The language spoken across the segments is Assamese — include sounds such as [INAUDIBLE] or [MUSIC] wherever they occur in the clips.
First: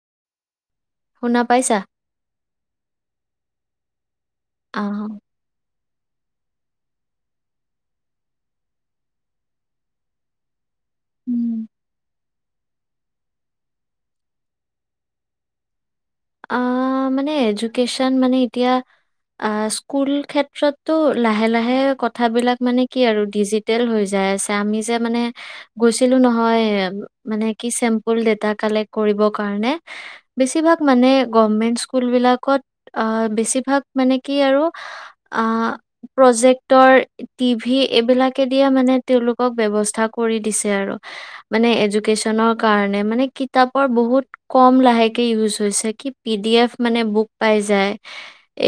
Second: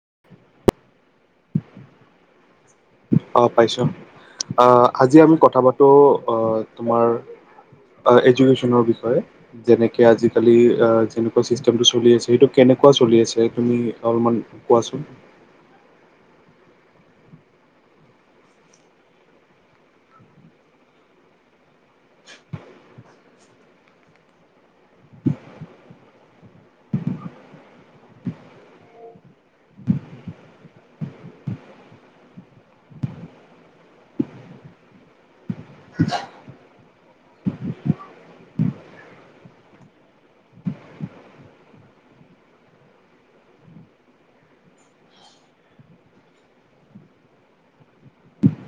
[INAUDIBLE] শুনা পাইচা? অ পাইছো? আহ আজি আমি কথা পাতো অহ। তোমাৰ এজুকেচনৰ বিষয়ে যেনেকে আজিকালি। অ যেনেকুৱা উম। চিষ্টেমটো চলি আছে সেইটো। কেনেকুৱা চলি আছে তুমি অলপমান কোৱাচোন। মানে এজুকেচন মানে এতিয়া স্কুল ক্ষেত্ৰতটো লাহে লাহে কথাবিলাক মানে কি আৰু ডিজিটেল হৈ যাই আছে আমি যে মানে গৈছিলো নহয় মানে কি চেম্পুল ডেটা কালেক্ট কৰিবৰ কাৰণে বেছিভাগ। মানে গমেন্ট স্কুল বিলাকত বেছিভাগ মানে কি আৰু প্ৰজেক্টৰ টিভি এইবিলাকে দিয়ে মানে তেওঁলোকক বৱস্থা কৰি দিছে আৰু মানে এজুকেচনৰ কাৰণে মানে কিতাপৰ বহুত কম লাহে। লৈছে কি পি দি এফ মানে বুক পায় যায়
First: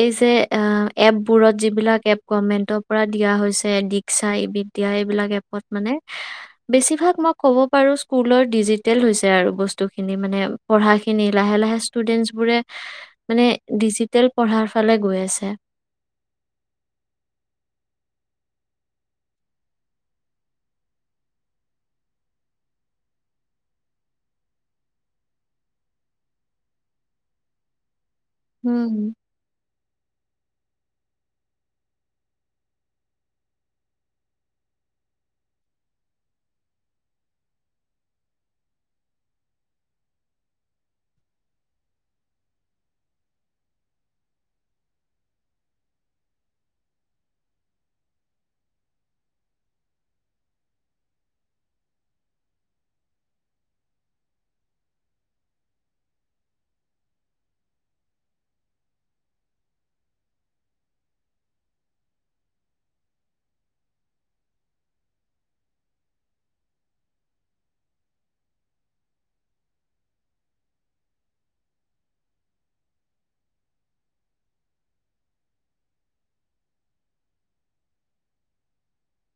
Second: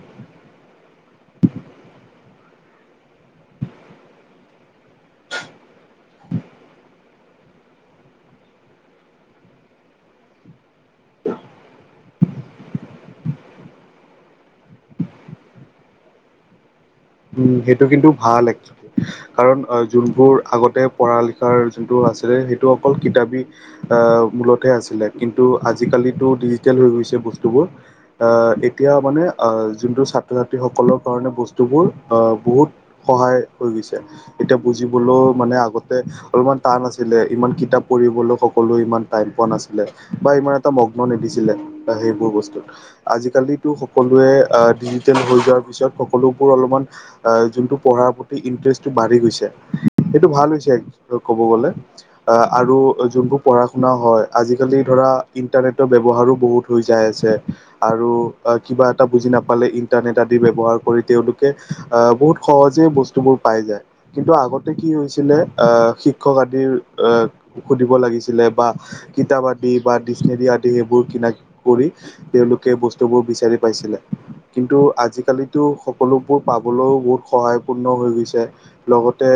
এই যে এ এপ বোৰত যিলাক এপ গৰমেণটৰ পৰা দিয়া হৈছে দিকচা এবিদ্যা সেইবিলাক এপত মানে বেছিভাগ মই কব পাৰো স্কুলৰ ডিজিটেল হৈছে আৰু বস্তু খিনি মানে পঢ়া খিনি লাহে লাহে। ষ্টুডেন্টছ বোৰে মানে ডিজিটেল পঢ়াৰ ফালে গৈ আছে? উ সেইটো কিন্তু ভাল একি কাৰণ যোনবোৰ আগতে পঢ়া লিখাৰ যোনটো আছিলে সেইটো অকল কিতাপী আহ মূলতহে আছিলে কিন্তু আজিকালি টো ডিজিটেল হৈ গৈছে বস্তুবোৰ। এতিয়া উম। মানে যোনটো ছাত্ৰ ছাত। সকলৰ কাৰণে বস্তুবোৰ। বহুত সহায় হৈ গৈছে এতিয়া বুজিবলৈও মানে আগতে অলপমান টান আছিলে ইমান কিতাপ পঢ়িবলৈ সকলোৱে ইমান টাইম পোৱা নাছিলে বা ইমান এটা মগ্ন নিদিছিলে সেইবোৰ বস্তুত আজিকালিটো সকলোৱে ডিজিটেল হৈ যোৱাৰ পিছত সকলোবোৰ অলপমান। যোনটো পঢ়াৰ প্ৰতি ইণ্টাৰেষ্টটো বাঢ়ি গৈছে সেইটো ভাল হৈছে কব গলে আহ আৰু যোনবোৰ পঢ়া শুনা হয় আজিকালি ধৰা ইণ্টাৰনেটৰ ব্যৱহাৰো বহুত হৈ যাই আছে আৰু কিবা এটা বুজি নাপালে ইণ্টাৰনেট আদি ব্যৱহাৰ কৰি তেওঁলোকে? আহ বহুত সহজেই বস্তুবোৰ পাই যায় কিন্তু আগতে কি হৈছিলে আহ শিক্ষক আদি আহে সুধিব লাগিছিলে বা কিতাপ আদি বা ডিক্চনেৰী আদি সেইবোৰ কিন কৰি তেওঁলোকে বস্তুবোৰ বিচাৰি পাইছিলে কিন্তু আজিকালিতো সকলোবোৰ। পাবলৈও বহুত সহায় পূৰ্ণ হৈ গৈছে লগতে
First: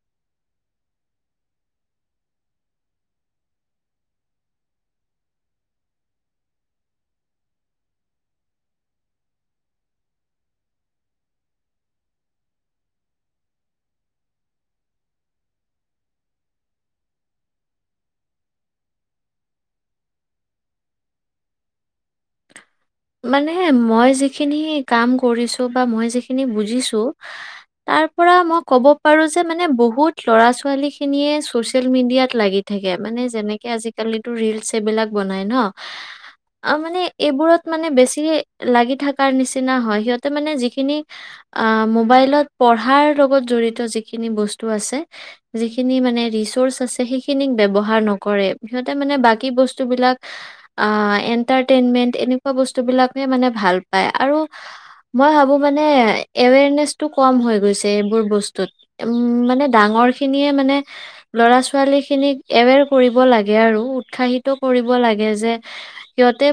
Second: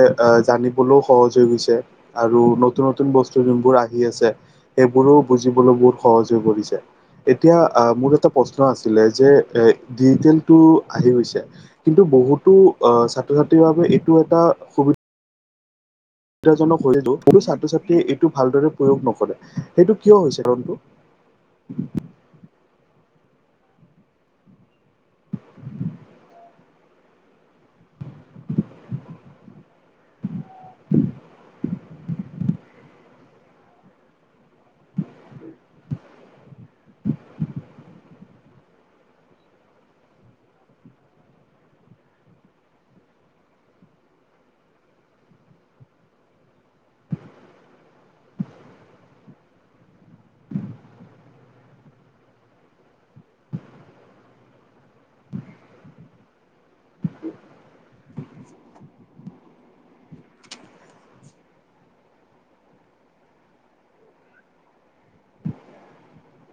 জানিবলৈও সহজ হৈ গৈছে আৰু নতুন নতুন বস্তু যোনবোৰ আহি আছে সেইবোৰো বুজিবলৈ বহুত সহজ হৈ পৰিছে এতিয়া আহে মোৰ এটা প্ৰশ্ন আছিলে যে এ ডিজিটেলটো আহি গৈছে? কিন্তু বহুতো আহ ছাত্ৰ ছাত্ৰীৰ বাবে এইটো এটা সুবিধা। সুবিধাজনক হৈ কোনো ছাত্ৰ ছাত্ৰীয়ে এইটো ভালদৰে প্ৰয়োগ নকৰে সেইটো কিয় হৈছে ৰনটো। মানে মই যিখিনি কাম কৰিছো বা মই যিখিনি বুজিছো, তাৰ পৰা মই কব পাৰো যে মানে বহুত লৰা ছোৱালী খিনিয়ে ছচিয়েল মিডিয়াত লাগি থাকে। মানে যেনেকে আজিকালিটো ৰিলচ এইবিলাক বনাই ন? অ মানে এইবোৰত বেছি লাগি থকাৰ নিচিনা হয়, সিহঁতে মানে যিখিনি আহ মোবাইলত পঢ়াৰ লগত জড়িত যিখিনি বস্তু আছে যিখিনি মানে ৰিচৰ্চ আছে সেইখিনিক ব্যৱহাৰ নকৰে সিহঁতে মানে বাকী বস্তুবিলাক আ এ ইণ্টাটেইনমেণ্ট এনেকুৱা বস্তুবিলাকে মানে ভাল পায়। আৰু মই ভাবো মানে এৱেৰনেচটো কম হৈ গৈছে এইবোৰ বস্তুত। উম মানে ডাঙৰ খিনিয়ে মানে ল'ৰা ছোৱালী খিনিক এৱেৰ কৰিব লাগে আৰু উৎসাহিত কৰিব লাগে যে, সিহঁতে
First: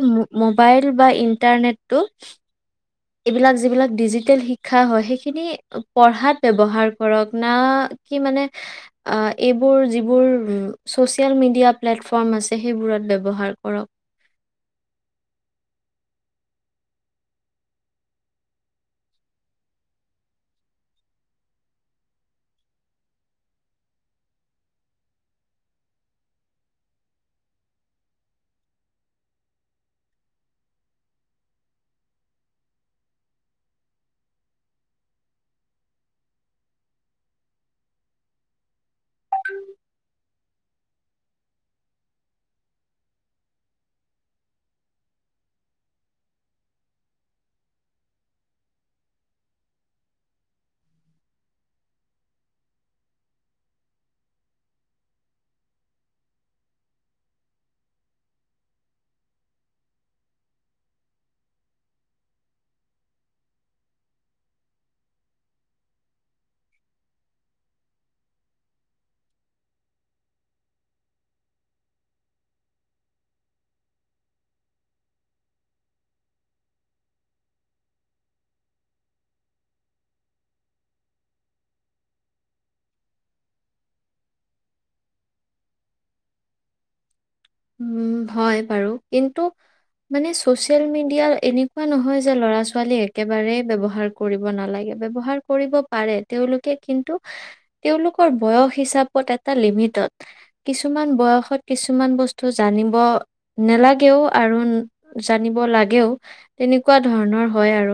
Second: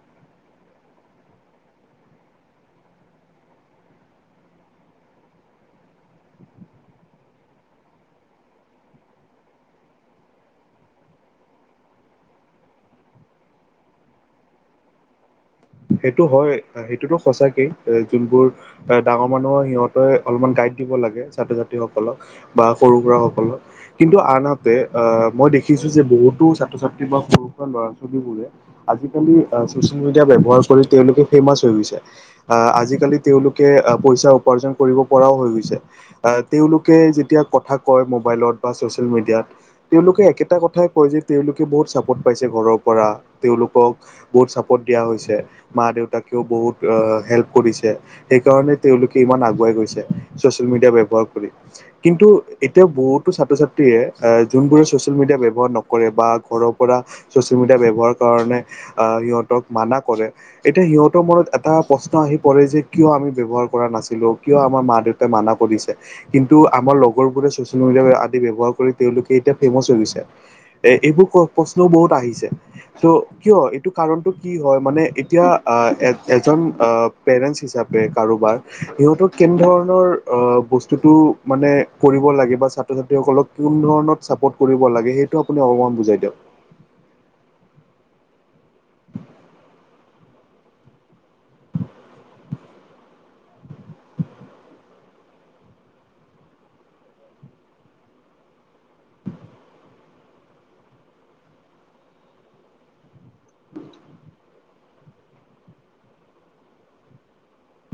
মোবাইল বা ইণ্টাৰনেটটো, এইবিলাক যিবিলাক ডিজিটেল শিক্ষা হয় সেইখিনি পঢ়াত ব্যৱহাৰ কৰক, না কি মানে এইবোৰ যিবোৰ ছচিয়েল মিডিয়া প্লেটফৰ্ম আছে সেইবোৰত ব্যৱহাৰ কৰক। সেইটো হয়, সেইটোতো সচাকেই যোনবোৰ ডাঙৰ মানুহৰ সিহঁতে অলপমান গাইড দিব লাগে ছাত্ৰ ছাত্ৰী সকলক, বা সৰু হোৱা সকলক কিন্তু আনহাতে আহ মই দেখিছো যে বহুতো ছাত্ৰ ছাত্ৰী বা সৰু হোৱা ল'ৰা ছোৱালী বোৰে আজিকালি চচিয়েল মিডিয়া ব্যৱহাৰ কৰি তেওঁলোকে ফেমাচ হৈ গৈছে। আজিকালি তেওঁলোকে পইচা উপাৰ্জন কৰিব পৰাও হৈ গৈছে। তেওঁলোকে যেতিয়া কথা কয় মোবাইলত বা ছচিয়েল মিডিয়াত, তেওঁলোকে একেটা কথাই কয় যে তেওঁলোকে বহুত চাপোৰ্ট পাইছে ঘৰৰ পৰা তেওঁলোকক বহুত চাপোৰ্ট দিয়া হৈছে। মা দেউতাকেও বহুত হেল্প কৰিছে, সেইকাৰণে তেওঁলোকে ইমান আগুৱাই গৈছে, ছচিয়েল মিডিয়া ব্যৱহাৰ কৰি। কিন্তু এতিয়া বহুতো ছাত্ৰ ছাত্ৰীয়ে যোনবোৰে ছচিয়েল মিডিয়া ব্যৱহাৰ নকৰে বা ঘৰৰ পৰা ছচিয়েল মিডিয়া ব্যৱহাৰৰ কাৰণে সিহঁতক মানা কৰে, এতিয়া সিহঁতৰ মনত এটা প্ৰশ্ন আহি পৰে যে কিয় আমি ব্যৱহাৰ কৰা নাছিলো, কিয় আমাৰ মা দেউতাই মানা কৰিছে, কিন্তু আমাৰ লগৰ বোৰে ছচিয়েল মিডিয়া আদি ব্যৱহাৰ কৰি তেওঁলোকে এতিয়া ফেমাচ হৈ গৈছে। এ এইবোৰ প্ৰশ্নও বহুত আহিছে। ত কিয় এইটো কাৰণটো কি হয় মানে, এতিয়া এ এজন পেৰেন্ট হিচাপে কাৰোবাৰ সিহঁতক কেনে ধৰণৰ আহ বস্তুটো মানে কৰিব লাগে বা ছাত্ৰ ছাত্ৰীসকলক কোন ধৰণত চাপৰ্ট কৰিব লাগে সেইটো আপুনি অকমান বুজাই দিয়ক। উম হয় বাৰু, কিন্তু মানে চচিয়েল মিডিয়া এনেকুৱা নহয় যে ল'ৰা ছোৱালী একেবাৰে ব্যৱহাৰ কৰিব নালাগে। ব্যৱহাৰ কৰিব পাৰে তেওঁলোকে কিন্তু তেওঁলোকৰ বয়স হিচাপত এটা লিমিটত কিছুমান বয়সত কিছুমান বস্তু। জানিব নালাগেও, আৰু জানিব লাগেও তেনেকুৱা ধৰণৰ হয় আৰু।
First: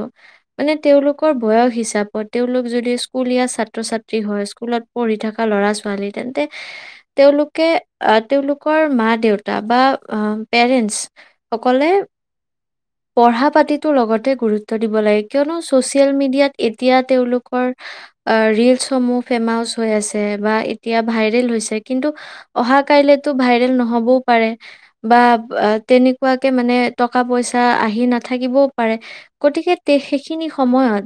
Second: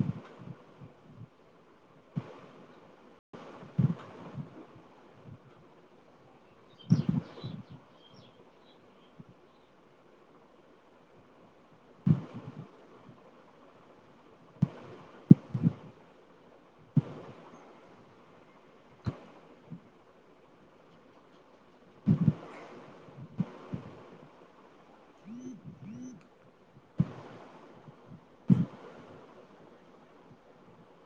মানে তেওঁলোকৰ বয়স হিচাপত তেওঁলোক যদি স্কুলীয়া ছাত্ৰ ছাত্ৰী হয় স্কুলত পঢ়ি থকা ল'ৰা ছোৱালী তেন্তে তেওঁলোকে আহ তেওঁলোকৰ মা দেউতা বা পেৰেণ্টছ সকলে পঢ়া পাতিটো লগতে গুৰুত্ব দিব লাগে। কিয়নো চচিয়েল মিডিয়াত এতিয়া তেওঁলোকৰ আহ ৰিলচ সমূহ ফেমাচ হৈ আছে বা এতিয়া ভাইৰেল হৈছে কিন্তু অহা কাইলেতো ভাইৰেল নহ'বও পাৰে, বা তেনেকুৱাকে মানে টকা পইচা আহি নাথাকিবও পাৰে, গতিকে সেইখিনি সময়ত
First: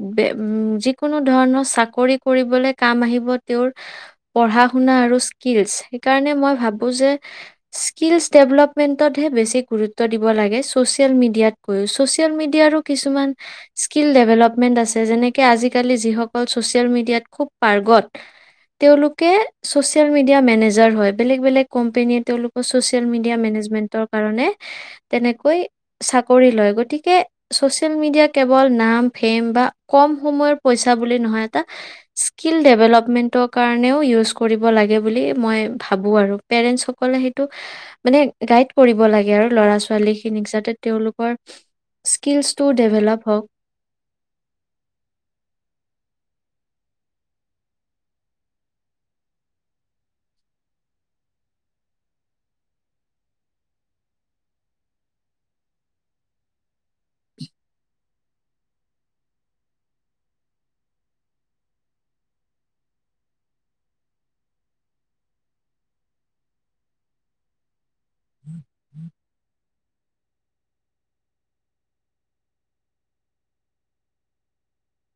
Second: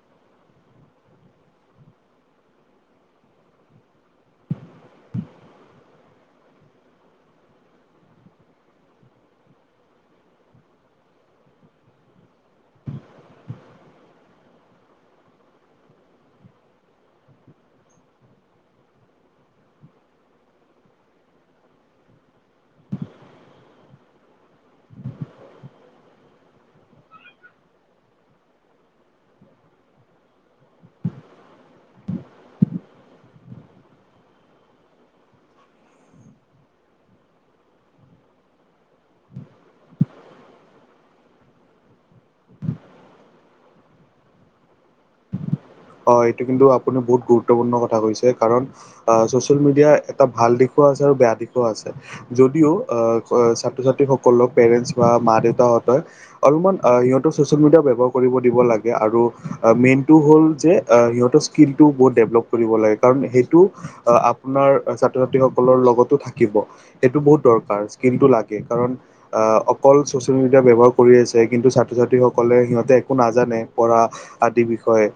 যিকোনো ধৰণৰ চাকৰি কৰিবলে কাম আহিব তেওঁৰ পঢ়া শুনা আৰু স্কিলচ সেইকাৰণে মই ভাবো যে স্কিলছ ডেভেলপমেণ্টতহে বেছি গুৰুত্ব দিব লাগে। ছচিয়েল মিডিয়াতকৈও, ছচিয়েল মিডিয়াৰো কিছুমান স্কিল ডেভেলপমেণ্ট আছে যেনেকে আজিকালি যিসকল ছচিয়েল মিডিয়াত খুব পাৰ্গত। তেওঁলোকে ছচিয়েল মিডিয়া মেনেজাৰ হয় বেলেগ বেলেগ কোম্পেনীয়ে তেওঁলোক ছচিয়েল মিডিয়া মেনেজমেন্টৰ কাৰণে তেনেকৈ চাকৰি লয়। গতিকে চচিয়েল মিডিয়া কেৱল নাম ফেম বা কম সময়ৰ পইচা বুলি নহয় এটা স্কিল ডেভেলপমেন্টৰ কাৰণেও ইউজ কৰিব লাগে বুলি মই ভাবো আৰু পেৰেণ্টছসকলে এইটো মানে গাইড কৰিব লাগে আৰু ল'ৰা ছোৱালীখিনিক যাতে তেওঁলোকৰ স্কিলচটো ডেভেলপ হওঁক। অ এইটো কিন্তু আপুনি বহুত গুৰুত্বপূৰ্ণ কথা কৈছে। কাৰণ ছ'চিয়েল মিডিয়া এটা ভাল দিশো আছে আৰু বেয়া দিশো আছে। যদিও ছাত্ৰ ছাত্ৰীসকলক পেৰেণ্টছ বা মা দেউতাহঁতেই অলপমান সিহঁতক ছ'চিয়েল মিডিয়া ব্যৱহাৰ কৰিব দিব লাগে, আৰু মেইনটো হ'ল যে সিহঁতৰ স্কিলটো বহুত ডেভেলপ কৰিব লাগে। কাৰণ সেইটো আপোনাৰ ছাত্ৰ ছাত্ৰীসকলৰ লগতো থাকিব সেইটো বহুত দৰকাৰ স্কিলটো লাগে কাৰণ অকল ছ'চিয়েল মিডিয়া ব্যৱহাৰ কৰি আছে কিন্তু ছাত্ৰ ছাত্ৰীসকলে সিহঁতে একো নাজানে পঢ়া আদিৰ বিষয়ে। এ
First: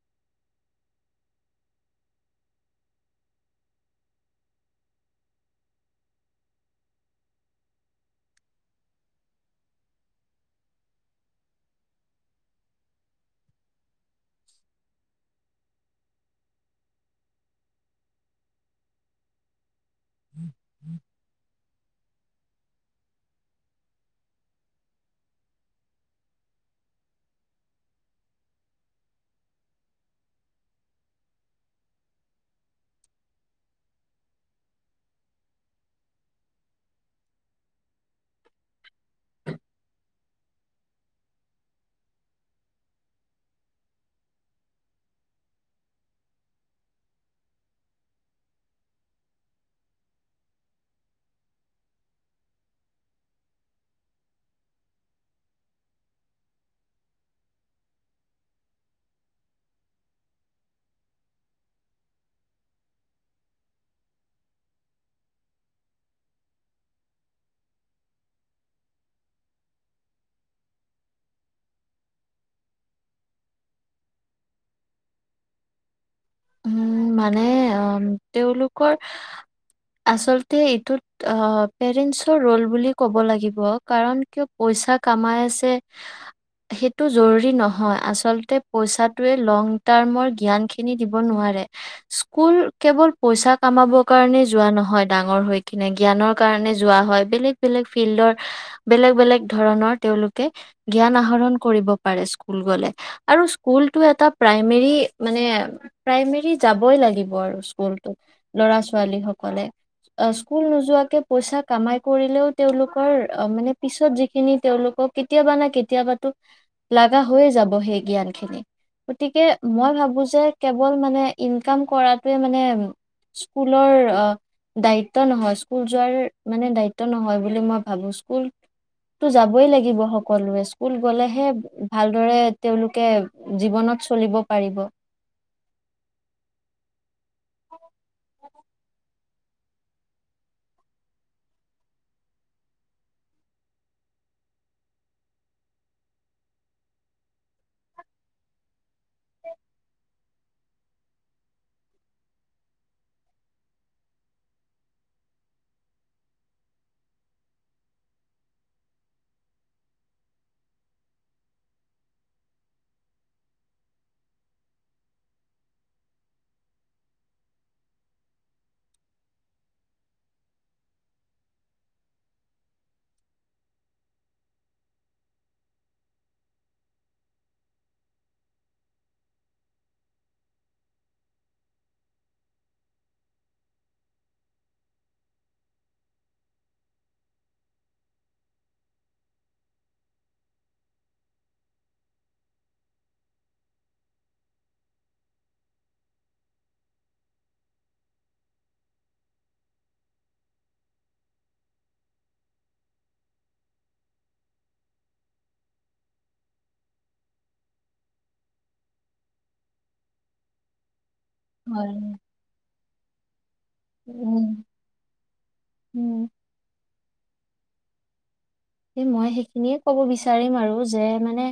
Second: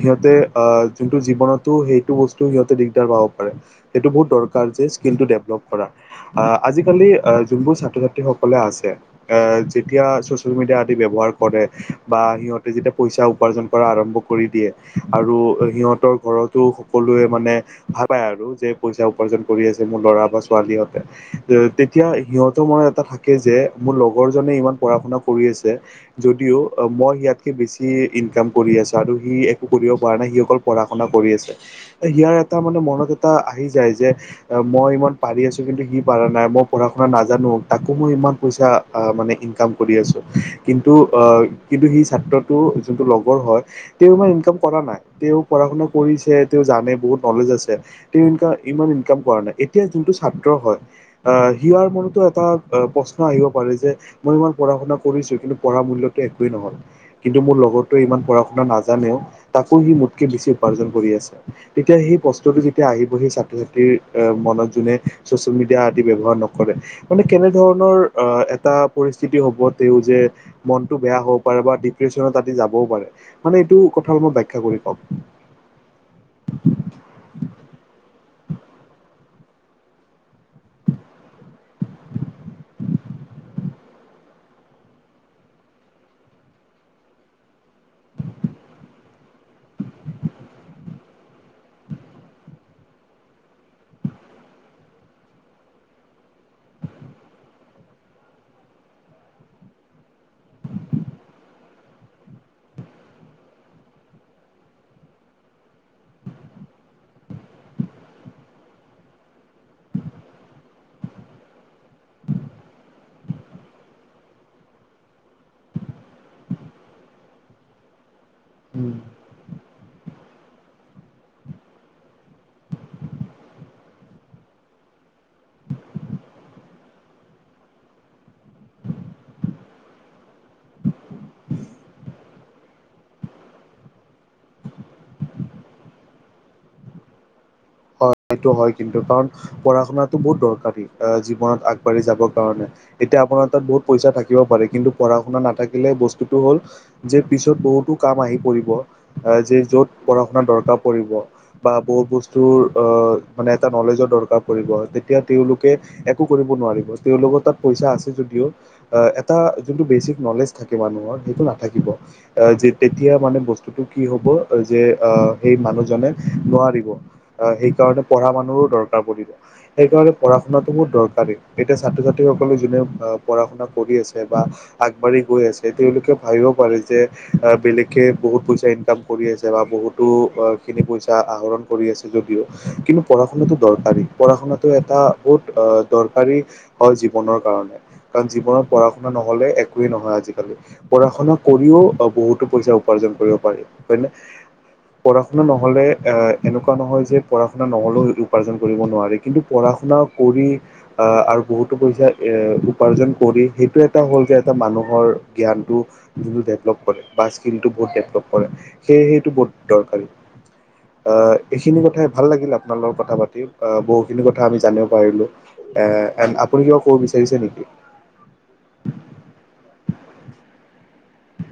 সিহঁতে আহ যোনটো জীৱনতো সেইটো বস্তু সিহঁতে দিগদাৰ পাব পাৰে। সেইটো বহুত দৰকাৰ যে স্কিলটো ডেভলপ কৰা। আহ আজিকালি যোনবোৰ ছাত্ৰ ছাত্ৰী সকলে আছে এ যেতিয়া চচিয়েল মিডিয়া আদি ব্যৱহাৰ কৰে বা সিহঁতে যেতিয়া পইচা উপাৰ্জন কৰা আৰম্ভ কৰি দিয়ে আৰু সিহঁতৰ ঘৰতো সকলোৱে মানে ভাল পায় আৰু যে পইচা উপাৰ্জন কৰি আছে মোৰ ল'ৰা বা ছোৱালীহতে এতিয়া সিহঁতৰ মন এটা থাকে যে মোৰ লগৰজনে ইমান পঢ়া শুনা কৰি আছে যদিও মই ইয়াতকে বেছি ইনকাম কৰি আছো। আৰু সি একো কৰিব পৰা নাই, সি অকল পঢ়া শুনা কৰি আছে। সিয়াৰ এটা মানে মনত এটা আহি যায় যে মই ইমান পাৰি আছো কিন্তু সি পাৰা নাই মই পঢ়া শুনা নাজানো তাকো মই ইমান পইচা মানে ইনকাম কৰি আছো। কিন্তু কিন্তু সি ছাত্ৰটো যোনটো লগৰ হয়। তেওঁ ইমান ইনকাম কৰা নাই। তেওঁ পঢ়া শুনা কৰিছে তেওঁ জানে বহুত নলেজ আছে তেওঁ এনেইও ইমান ইনকাম কৰা নাই। এতিয়া যোনটো ছাত্ৰ হয় আহ সিয়াৰ মনতো এটা প্ৰশ্ন আহিব পাৰে যে মই ইমান পঢ়া শুনা কৰিছো কিন্তু পঢ়া মূল্যটো একোৱে নহল। কিন্তু মোৰ লগতে ইমান পঢ়া আ নাজানেও তাকো সি মোতকে বেছি উপাৰ্জন কৰি আছে তেতিয়া সেই বস্তুটো যেতিয়া আহিব সি ছাত্ৰ ছাত্ৰীৰ মনত যোনে চচিয়েল মিডিয়া আদি ব্যৱহাৰ নকৰে। মানে কেনেধৰণৰ আহ এটা পৰিস্থিতি হ'ব তেওঁ যে মনটো বেয়া হ'ব পাৰে বা ডিপ্ৰেশচনত আদি যাবও পাৰে। মানে এইটো কথাৰ মই ব্যাখ্যা কৰি কম। উম মানে তেওঁলোকৰ আচলতে এইটোত পেৰেণ্টছৰ ৰোল বুলি ক'ব লাগিব। কাৰণ কিয় পইচা কামাই আছে সেইটো জৰুৰী নহয় আচলতে পইচটোৱে লং টাৰ্মৰ জ্ঞানখিনিত দিব নোৱাৰে। স্কুল কেৱল পইচা কামাবৰ কাৰণে যোৱা নহয় ডাঙৰ হৈ কিনে জ্ঞানৰ কাৰণে যোৱা হয়, বেলেগ বেলেগ ফিল্ডৰ বেলেগ বেলেগ ধৰণৰ তেওঁলোকে জ্ঞান আহৰণ কৰিব পাৰে স্কুল গলে। আৰু স্কুলতো এটা প্ৰাইমেৰী মানে প্ৰাইমেৰী যাবই লাগিব আৰু স্কুলতো ল'ৰা ছোৱালী সকলে। স্কুল নোযোৱাকে পইচা কামাই কৰিলেও তেওঁলোকৰ মানে পিছত যিখিনি তেওঁলোকক কেতিয়াবা না কেতিয়াবা লগা হৈয়ে যাব সেই জ্ঞান খিনি গতিকে মই ভাবো যে কেৱল মানে ইনকাম কৰাটোৱে মানে স্কুলৰ দায়িত্ব নহয় স্কুল যোৱাৰ মানে দায়িত্ব নহয় বুলি মই ভাবো। স্কুলতো যাবই লাগিব সকলোৱে স্কুল গলেহে ভালদৰে তেওঁলোকে জীৱনত চলিব পাৰিব। হয় সেইটো হয় কিন্তু, কাৰণ পঢ়া শুনাটো বহুত দৰকাৰী জীৱনত আগবাঢ়ি যাবৰ কাৰণে। এতিয়া আপোনাৰ তাত বহুত পইচা থাকিব পাৰে কিন্তু পঢ়া শুনা নাথাকিলে বস্তুতটো হল যে পিছত বহুতো কাম আহি পৰিব যে য'ত পঢ়া শুনা দৰকাৰ পৰিব বা বহুত বস্তু তো মানে এ নলেজৰ দৰকাৰ পৰিব তেতিয়া তেওঁলোকে একো কৰিব নোৱাৰিব। তেওঁলোকৰ তাত পইচা আছে যদিও এটা যোনটো বেচিক নলেজ থাকিব মানুহৰ সেইটো নাথাকিব। তেতিয়া মানে বস্তুটো কি হ'ব যে সেই মানুহজনে নোৱাৰিব। সেই কাৰণে পঢ়া মানো দৰকাৰ পৰিব। সেইকাৰণে পঢ়া শুনাটো বহুত দৰকাৰী এতিয়া ছাত্ৰ ছাত্ৰীসকলে যোনে পঢ়া শুনা কৰি আছে বা আগবাঢ়ি গৈ আছে তেওঁলোকে ভাবিব পাৰে যে বেলেগে বহুত পইচা ইনকাম কৰি আছে বা বহুতো খিনি পইচা আহৰণ কৰি আছে। যদিও কিন্তু পঢ়া শুনাটো দৰকাৰী পঢ়া শুনাটো এটা বহুত দৰকাৰী হয় জীৱনৰ কাৰণে। কাৰণ জীৱনত পঢ়া শুনা নহলে একোৱেই নহয় আজিকালি। পঢ়া শুনা কৰিও বহুতো পইচা উপাৰ্জন কৰিব পাৰি। হয় নে পঢ়া শুনা নহলে এনেকুৱা এনেকুৱা নহয় যে পঢ়া শুনা নহ'লেও উপাৰ্জন কৰিব নোৱাৰে, কিন্তু পঢ়া শুনা কৰি আৰু বহুতো পইচা উপাৰ্জন কৰি সেইটো এটা হ'ল যে এটা মানুহৰ জ্ঞানটো যোনটো ডেভেলপ কৰে বা স্কিলটো বহুত ডেভেলপ কৰে সেয়ে সেইটো বহুত দৰকাৰী। এইখিনি হয় কথাই ভাল লাগিল আপোনাৰ লগত কথা পাতি তে [UNINTELLIGIBLE] অ বহুখিনি কথা উম আমি জানিব পাৰিলোঁ। এ উম আপুনি কিব ক'ব বিচাৰে? ৰিছে নেকি? মই সেইখিনিয়ে ক'ব বিচাৰিম আৰু যে মানে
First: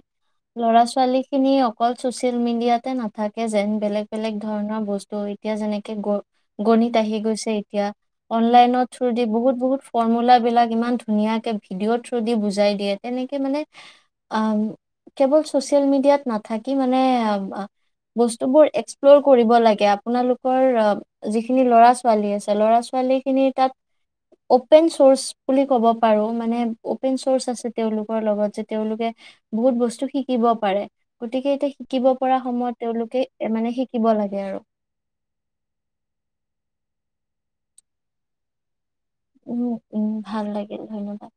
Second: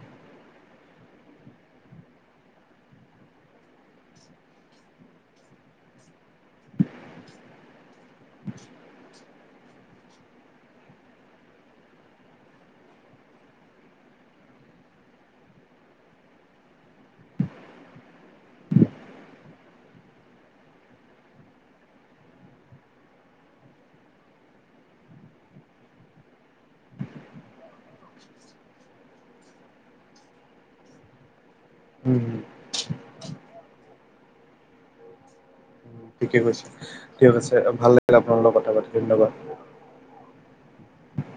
ল'ৰা ছোৱালী খিনি অকল চচিয়েল মিডিয়াতে নাথাকে যেন বেলেগ বেলেগ ধৰণৰ বস্তু এতিয়া যেনেকে গ গণিত আহি গৈছে এতিয়া অনলাইনৰ থ্ৰু দি বহুত বহুত ফৰ্মুলা বিলাক ইমান ধুনীয়াকে ভিডিঅ' থ যদি বুজায় দিয়ে তেনেকে মানে কেৱল চচিয়েল মিডিয়াত নাথাকি মানে বস্তুবোৰ এক্সপ্লৰ কৰিব লাগে আপোনালোকৰ যিখিনি লৰা ছোৱালী আছে ল'ৰা ছোৱালীখিনি তাত অপেন চোৰ্চ বুলি ক'ব পাৰো মানে। অপেন চোৰ্চ আছে তেওঁলোকৰ লগত যে তেওঁলোকে বহুত বস্তু শিকিব পাৰে গতিকে এতিয়া। শিকিব পৰা সময়ত তেওঁলোকে? মানে শিকিব লাগে আৰু। ঠিকে কৈছে ঠিক আছে ভাল লাগিলে আপোনাৰ লগত কথা পাতি। ধন্যবাদ উম উম ভাল লাগিল ধন্যবাদ?